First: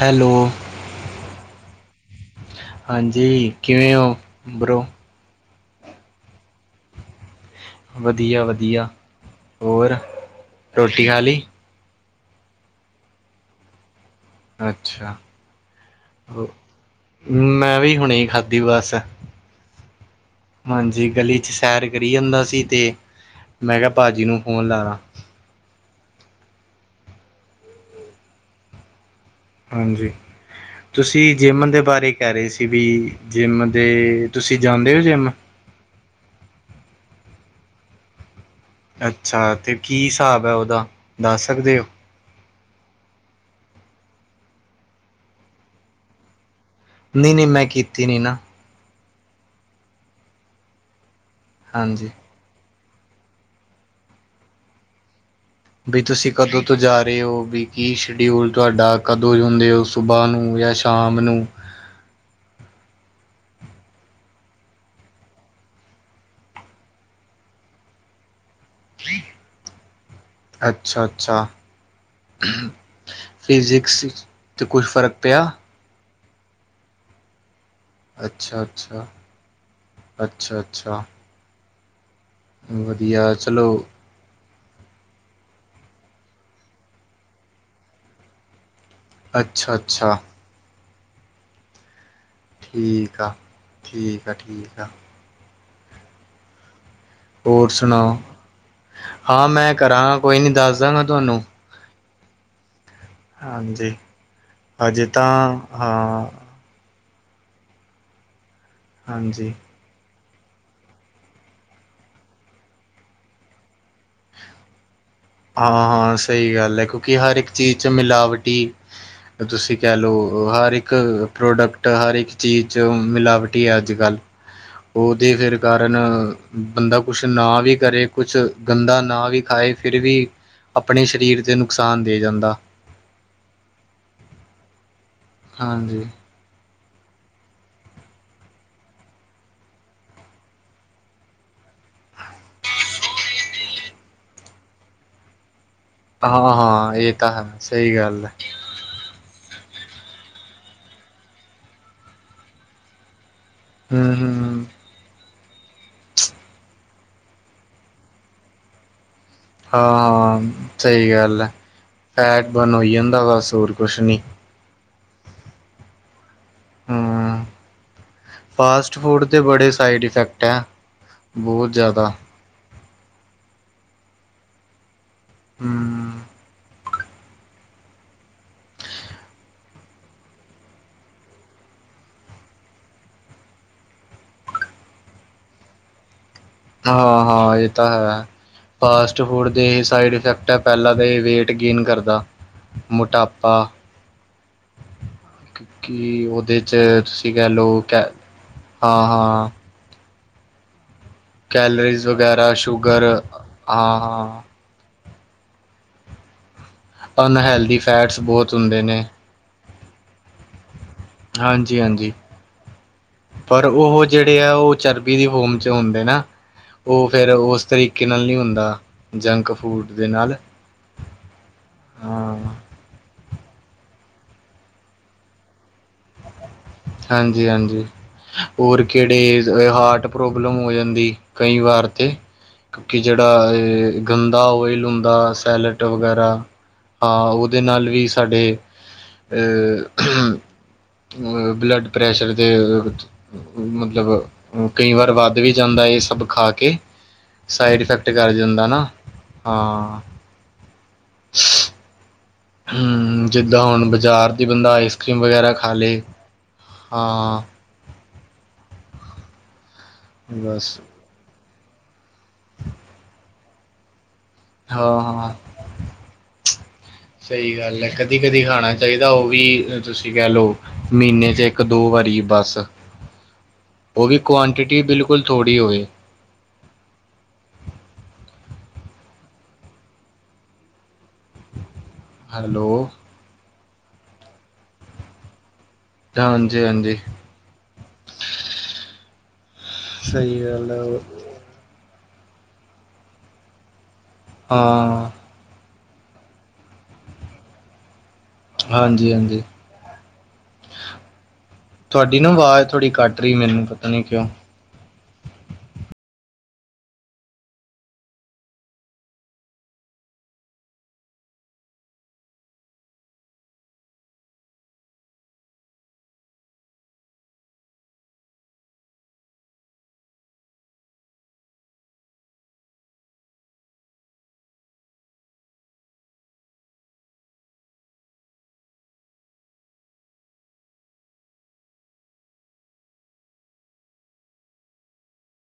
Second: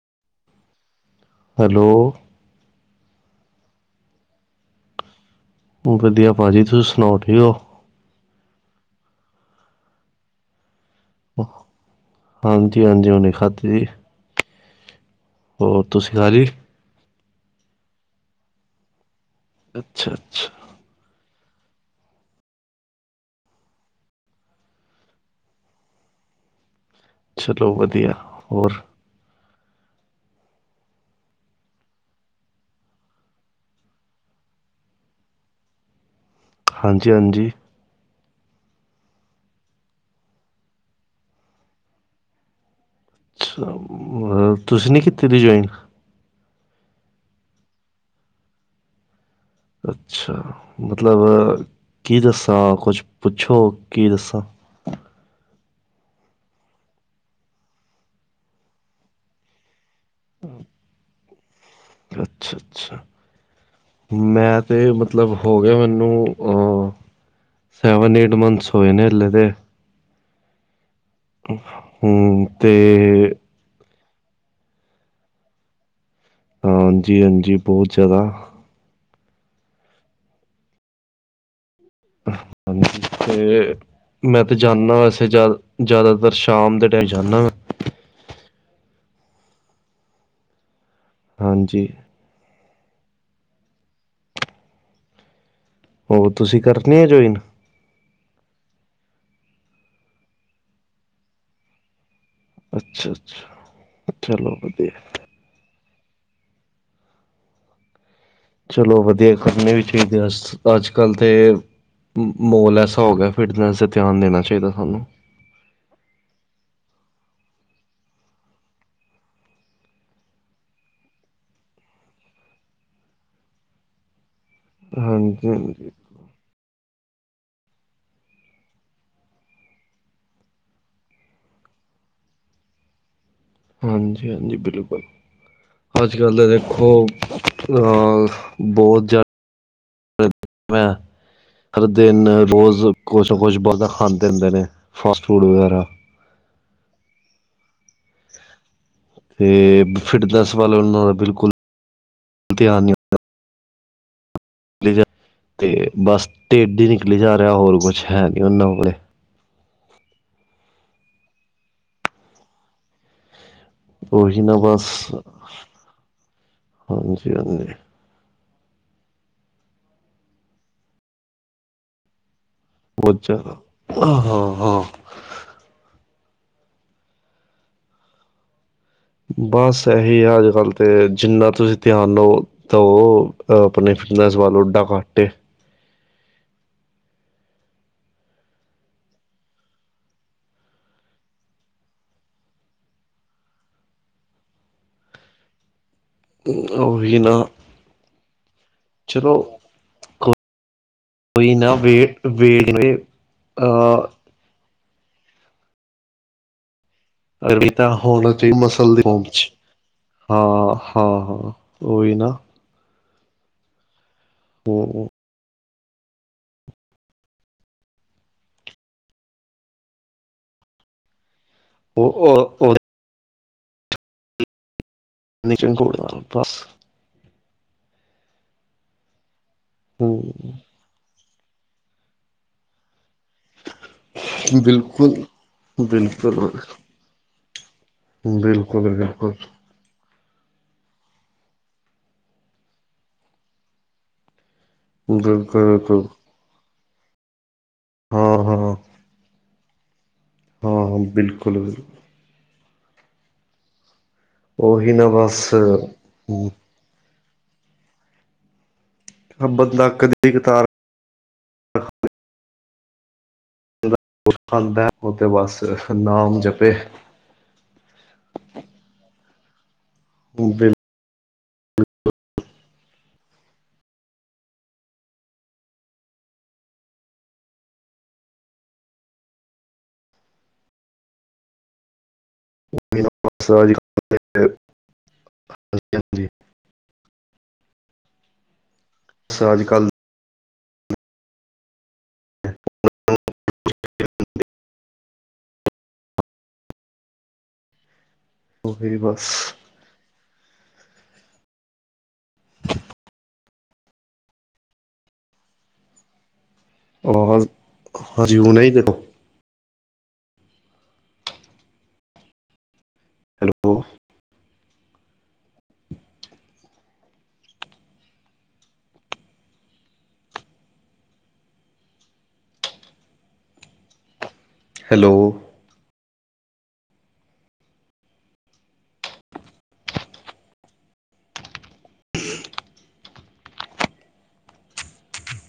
Hello hello ਹਾਂਜੀ ਕਿਵੇਂ ਹੋ ਬਰੋ ਵਧੀਆ ਭਾਜੀ ਤੁਸੀਂ ਸੁਣਾਓ ਠੀਕ ਹੋ। ਵਧੀਆ -ਵਧੀਆ ਹੋਰ ਰੋਟੀ ਖਾ ਲਈ। ਹਾਂਜੀ- ਹਾਂਜੀ ਹੁਣੇ ਖਾਧੀ ਜੀ। ਅੱਛਾ ਹੋਰ ਤੁਸੀ ਖਾ ਲਈ। ਮੈਂ ਵੀ ਹੁਣੇ ਖਾਧੀ ਬਸ ਅੱਛਾ -ਅੱਛਾ ਹਾਂਜੀ ਗਲੀ 'ਚ ਸੈਰ ਕਰੀ ਜਾਂਦਾ ਸੀ ਤੇ ਮੈਂ ਕਿਹਾ ਭਾਜੀ ਨੂੰ ਫੋਨ ਲਾ ਲਾ। ਚਲੋ ਵਧੀਆ ਹੋਰ। ਹਾਂਜੀ ਤੁਸੀ ਜਿੰਮ ਦੇ ਬਾਰੇ ਕਹਿ ਰਹੇ ਸੀ ਵੀ ਜਿੰਮ ਦੇ ਤੁਸੀ ਜਾਂਦੇ ਹੋ ਜਿੰਮ ਹਾਂਜੀ- ਹਾਂਜੀ ਅੱਛਾ ਤੇ ਕੀ ਹਿਸਾਬ ਹੈ ਉਹਦਾ ਦੱਸ ਸਕਦੇ ਹੋ। ਅੱਛਾ ਤੁਸੀ ਨਹੀਂ ਕੀਤੀ ਕਦੀ ਜੁਆਇਨ ਨਹੀਂ- ਨਹੀਂ ਮੈਂ ਕੀਤੀ ਨੀ ਨਾ। ਅੱਛਾ ਮਤਲਬ ਹਾਂਜੀ ਕੀ ਦੱਸਾਂ ਕੁਛ ਪੁੱਛੋ ਕੀ ਦੱਸਾਂ। ਵੀ ਤੁਸੀ ਕਦੋਂ ਤੋਂ ਜਾ ਰਹੇ ਹੋ ਵੀ ਕੀ ਸ਼ਡਿਊਲ ਤੁਹਾਡਾ ਕਦੋਂ ਹੁੰਦੇ ਹੋ। ਸੁਬਾਹ ਨੂੰ ਜਾਂ ਸ਼ਾਮ ਨੂੰ ਅੱਛਾ -ਅੱਛਾ ਮੈਂ ਤੇ ਮਤਲਬ ਹੋ ਗਿਆ ਮੈਨੂੰ ਅਹ ਸੈਵਨ ਏਟ ਮੰਥਸ ਹੋੋਏ ਨੇ ਹਲੇ ਤੇ ਅੱਛਾ ਅੱਛਾ ਹੂੰ ਤੇ ਫਿਜਿਕਸ ਤੇ ਕੁਛ ਫਰਕ ਪਿਆ। ਹਾਂਜੀ-ਹਾਂਜੀ ਬਹੁਤ ਜ਼ਿਆਦਾ ਅੱਛਾ- ਅੱਛਾ -ਅੱਛਾ -ਅੱਛਾ। [inaudible] ਹਾਂਜੀ ਵਧੀਆ ਚਲੋ ਤੇੇ। ਮੈਂ ਤੇ ਜਾਣਾ ਵੈਸੇ ਜ਼ਿਆਦਾਤਰ ਸ਼ਾਮ ਦੇ ਟਾਈਮ ਜਾਣਾ। ਅੱਛਾ- ਅੱਛਾ ਹਾਂਜੀ ਠੀਕ ਆ, ਠੀਕ ਆ, ਠੀਕ ਆ। ਹੋਰ ਤੁਸੀਂ ਕਰਨੀ ਆ ਜੁਆਇਨ। ਹੋਰ ਸੁਣਾਓ ਹਾਂ ਮੈਂ ਕਰਾਂਗਾ ਕੋਈ ਨੀ ਦੱਸ ਦਾਂਗਾ ਤੁਹਾਨੂੰ। ਅੱਛਾ। ਅੱਛਾ ਹਾਂਜੀ। ਚਲੋ ਵਧੀਆ ਹਜੇ ਤਾਂ ਹਾਂ। ਚਲੋ ਵਧੀਆ ਹਾਂਜੀ ਕਰਨੀ ਵੀ ਚਾਹੀਦੇ ਆ। ਅੱਜ ਕੱਲ੍ਹ ਤੇ ਮਾਹੌਲ ਐਸਾ ਹੋ ਗਿਆ ਫਿਟਨੈਸ 'ਤੇ ਧਿਆਨ ਦੇਣਾ ਚਾਹੀਦਾ ਸਾਨੂੰ। ਹਾਂ- ਹਾਂ ਸਹੀ ਗੱਲ ਹੈ। ਕਿਉਂਕਿ ਹਰ ਇੱਕ ਚੀਜ਼ 'ਚ ਮਿਲਾਵਟ ਹੀ। ਤੁਸੀਂ ਕਹਿ ਲਓ ਹਰ ਇੱਕ ਪ੍ਰੋਡਕਟ ਹਰ ਇੱਕ ਚੀਜ਼ 'ਚ ਮਿਲਾਵਟੀ ਹੈ ਅੱਜ ਕੱਲ੍ਹ। ਉਹਦੇ ਹਾਂਜੀ ਫਿਰ ਹਾਂਜੀ ਕਾਰਨ। ਬੰਦਾ ਕੁਛ ਨਾ ਵੀ ਕਰੇ ਕੁਛ ਬਂਦਾ ਨਾ ਵੀ ਖਾਏ। ਫਿਰ ਵੀ ਆਪਣੇ ਸਰੀਰ ਤੇ ਨੁਕਸਾਨ ਦੇ ਜਾਂਦਾ। ਹਾਂਜੀ -ਹਾਂਜੀ। ਬਿਲਕੁਲ ਹਾਂਜੀ ਅੱਜ ਕੱਲ੍ਹ ਤਾਂ ਦੇਖੋ। ਉਹ ਹਾਂ ਬਹੁਤ ਜ਼ਿਆਦਾ। ਹਰ ਦਿਨ ਰੋਜ਼ ਕੁਛ ਨਾ ਕੁਛ ਬਾਹਰ ਦਾ ਖਾਂਦੇ ਹੁੰਦੇ ਨੇ ਫਾਸਟ ਫੂਡ ਵਗੈਰਾ। ਹਾਂ- ਹਾਂ ਇਹ ਤਾਂ ਹੈ ਸਹੀ ਗੱਲ ਹੈ। ਤੇ ਫਿਟਨਸ ਵੱਲ ਉਹਨਾਂ ਦਾ ਬਿਲਕੁਲ ਧਿਆਨ ਨਹੀਂ ਹੈ। ਹਮ ਹਮ ਹਮ ਤੇ ਬਸ ਢੇਡ ਹੀ ਨਿਕਲੀ ਜਾ ਰਿਹਾ ਹੋਰ ਕੁਛ ਹੈ ਨੀ ਉਹਨਾਂ ਕੋਲੇ। ਹਾਂ। ਸਹੀ ਗੱਲ ਆ ਫੈਟ ਬਰਨ ਹੋ ਜਾਂਦਾ ਹੋਰ ਕੁਛ ਨੀ। ਉਹੀ ਨਾ ਬਸ ਹਾਜੀ - ਹਾਂਜੀ। ਫਸਟ ਫੂਡ ਦੇ ਬੜੇ ਸਾਈਡ ਇਫੈਕਟ ਹੈ ਬਹੁਤ ਜ਼ਿਆਦਾ। ਅੱਛਾ ਹਾਂ - ਹਾਂ। ਹਮ ਬਸ ਇਹੀ ਆ ਅੱਜ ਕੱਲ੍ਹ ਤਾਂ ਜਿੰਨਾ ਤੁਸੀਂ ਧਿਆਨ ਲਓ। ਤਾਂ ਉਹ ਆਪਣੇ ਫਿਟਨਸ ਵਾਲੋਂ ਡਕਾਟੇ ਹਾਂ- ਹਾਂ ਇਹ ਤਾਂ ਹੈ। ਫਾਸਟ ਫੂਡ ਦੇ ਇਹ ਸਾਈਡ ਇਫੈਕਟ ਹੈ ਪਹਿਲਾਂ ਤਾਂ ਇਹ ਵੇਟ ਗੇਨ ਕਰਦਾ। ਮੋਟਾਪਾ ਕਿ ਉਹਦੇ ਚ ਉਹੀ ਨਾ ਤੁਸੀਂ ਕਹਿ ਲਓ ਹਾਂ ਚਲੋ ਹਾਂ ਕੋਈ ਨਾ ਵੇ ਕੈਲਰੀਜ਼ ਵਗੈਰਾ ਵੇਟ ਸ਼ੂਗਰ ਹਾਂ - ਅਹ ਹਾਂ। ਚਰਬੀ ਅਨਹੈਲਦੀ ਤਾਂ ਫੈਟਸ ਹੋਣਾ ਬਹੁਤ ਚਾਹੀਦਾ ਹੁੰਦੇ ਮਸਲ ਦੀ ਨੇ ਹਾਂ। ਹਾਂ ਹਾਂ ਹਾਂਜੀ -ਹਾਂਜੀ ਉਹੀ ਨਾ ਪਰ ਉਹ ਜਿਹੜੇ ਆ ਉਹ ਹੂੰ ਚਰਬੀ ਦੀ ਬੋਂਨ ਚ ਹੁੰਦੇ ਨਾ। ਉਹ ਫਿਰ ਉਸ ਤਰੀਕੇ ਨਾਲ ਨਹੀਂ ਹੁੰਦਾ ਜੰਕ ਫੂਡ ਦੇ ਨਾਲ [inaudible] ਉਹ ਉਹ [inaudible] ਹਾਂਜੀ -ਹਾਂਜੀ ਹੋਰ ਕਿਹੜੇ ਹਾਰਟ ਹੂੰ ਪ੍ਰੋਬਲਮ ਹੋ ਜਾਂਦੀ। ਕਈ ਵਾਰ ਤੇ ਜਿਹੜਾ ਇਹ ਗੰਦਾ ਓਇਲ ਬਿਲਕੁਲ ਹੁੰਦਾ ਸੈਲਟ ਵਗੈਰਾ ਬਿਲਕੁਲ ਹਾਂ ਉਹਦੇ ਨਾਲ ਵੀ ਸਾਡੇ ਬਿਲਕੁਲ ਬਿਲਕੁਲ ਬਲੱਡ ਪ੍ਰੈਸ਼ਰ ਦੇ ਮਤਲਬ ਕਈ ਵਾਰ ਵੱਧ ਵੀ ਬਿਲਕੁਲ ਜਾਂਦਾ ਬਿਲਕੁਲ ਇਹ ਸਭ ਖਾ ਕੇ ਸਾਈਡ ਇਫੈਕਟ ਕਰ ਹਾਂ ਜਾਂਦਾ ਨਾ। ਹਾਂ। ਹਾਂ -ਹਾਂ ਬਿਲਕੁਲ- ਬਿਲਕੁਲ। ਜਿੱਦਾਂ ਹੁਣ ਬਜ਼ਾਰ ਦੀ ਬੰਦਾ ਉਹੀ ਨਾ ਆਈਸਕ੍ਰੀਮ ਬਸ ਵਗੈਰਾ ਖਾ ਲਏ ਹਮ, ਹਾਂ ਹ ਬੰਦਾ ਕਦੀ ਬਸ। ਕਤਾਰ ਕੁਛ ਖਾਂਦਾ ਹਾਂ ਉਹ ਤੇ ਹਾਂ ਬਸ ਨਾਮ ਜਪੇ ਸਹੀ ਗੱਲ ਹੈ ਕਦੀ -ਕਦੀ ਖਾਣਾ ਚਾਹੀਦਾ ਉਹ ਵੀ ਤੁਸੀਂ ਕਹਿ ਲਓ। ਬਿਲ ਮਹੀਨੇ 'ਚ ਇੱਕ ਦੋ ਵਾਰੀ ਬਸ ਉਹ ਵੀ ਕੁਆਂਟਿਟੀ ਬਿਲਕੁਲ ਥੋੜ੍ਹੀ ਹੋਵੇ। ਹੈਲੋ [unintelligible] ਹਾਂਜੀ-ਹਾਂਜੀ ਸ ਅੱਜ ਕੱਲ ਸਹੀ ਗੱਲ ਏ। [inaudible] ਹਾਂ ਉਹੀ ਹਾਂਜੀ ਬਸ -ਹਾਂਜੀ ਤੁਹਾਡੀ ਨਾ ਆਵਾਜ਼ ਥੋੜੀ ਕੱਟ ਰਹੀ ਮੈਨੂੰ ਪਤਾ ਨੀ ਕਿਉਂ ਔਰ ਹਰੀ ਓ ਨਹੀਂ ਹੀ ਦੇਖ ਹੈਲੋ ਹੈਲੋ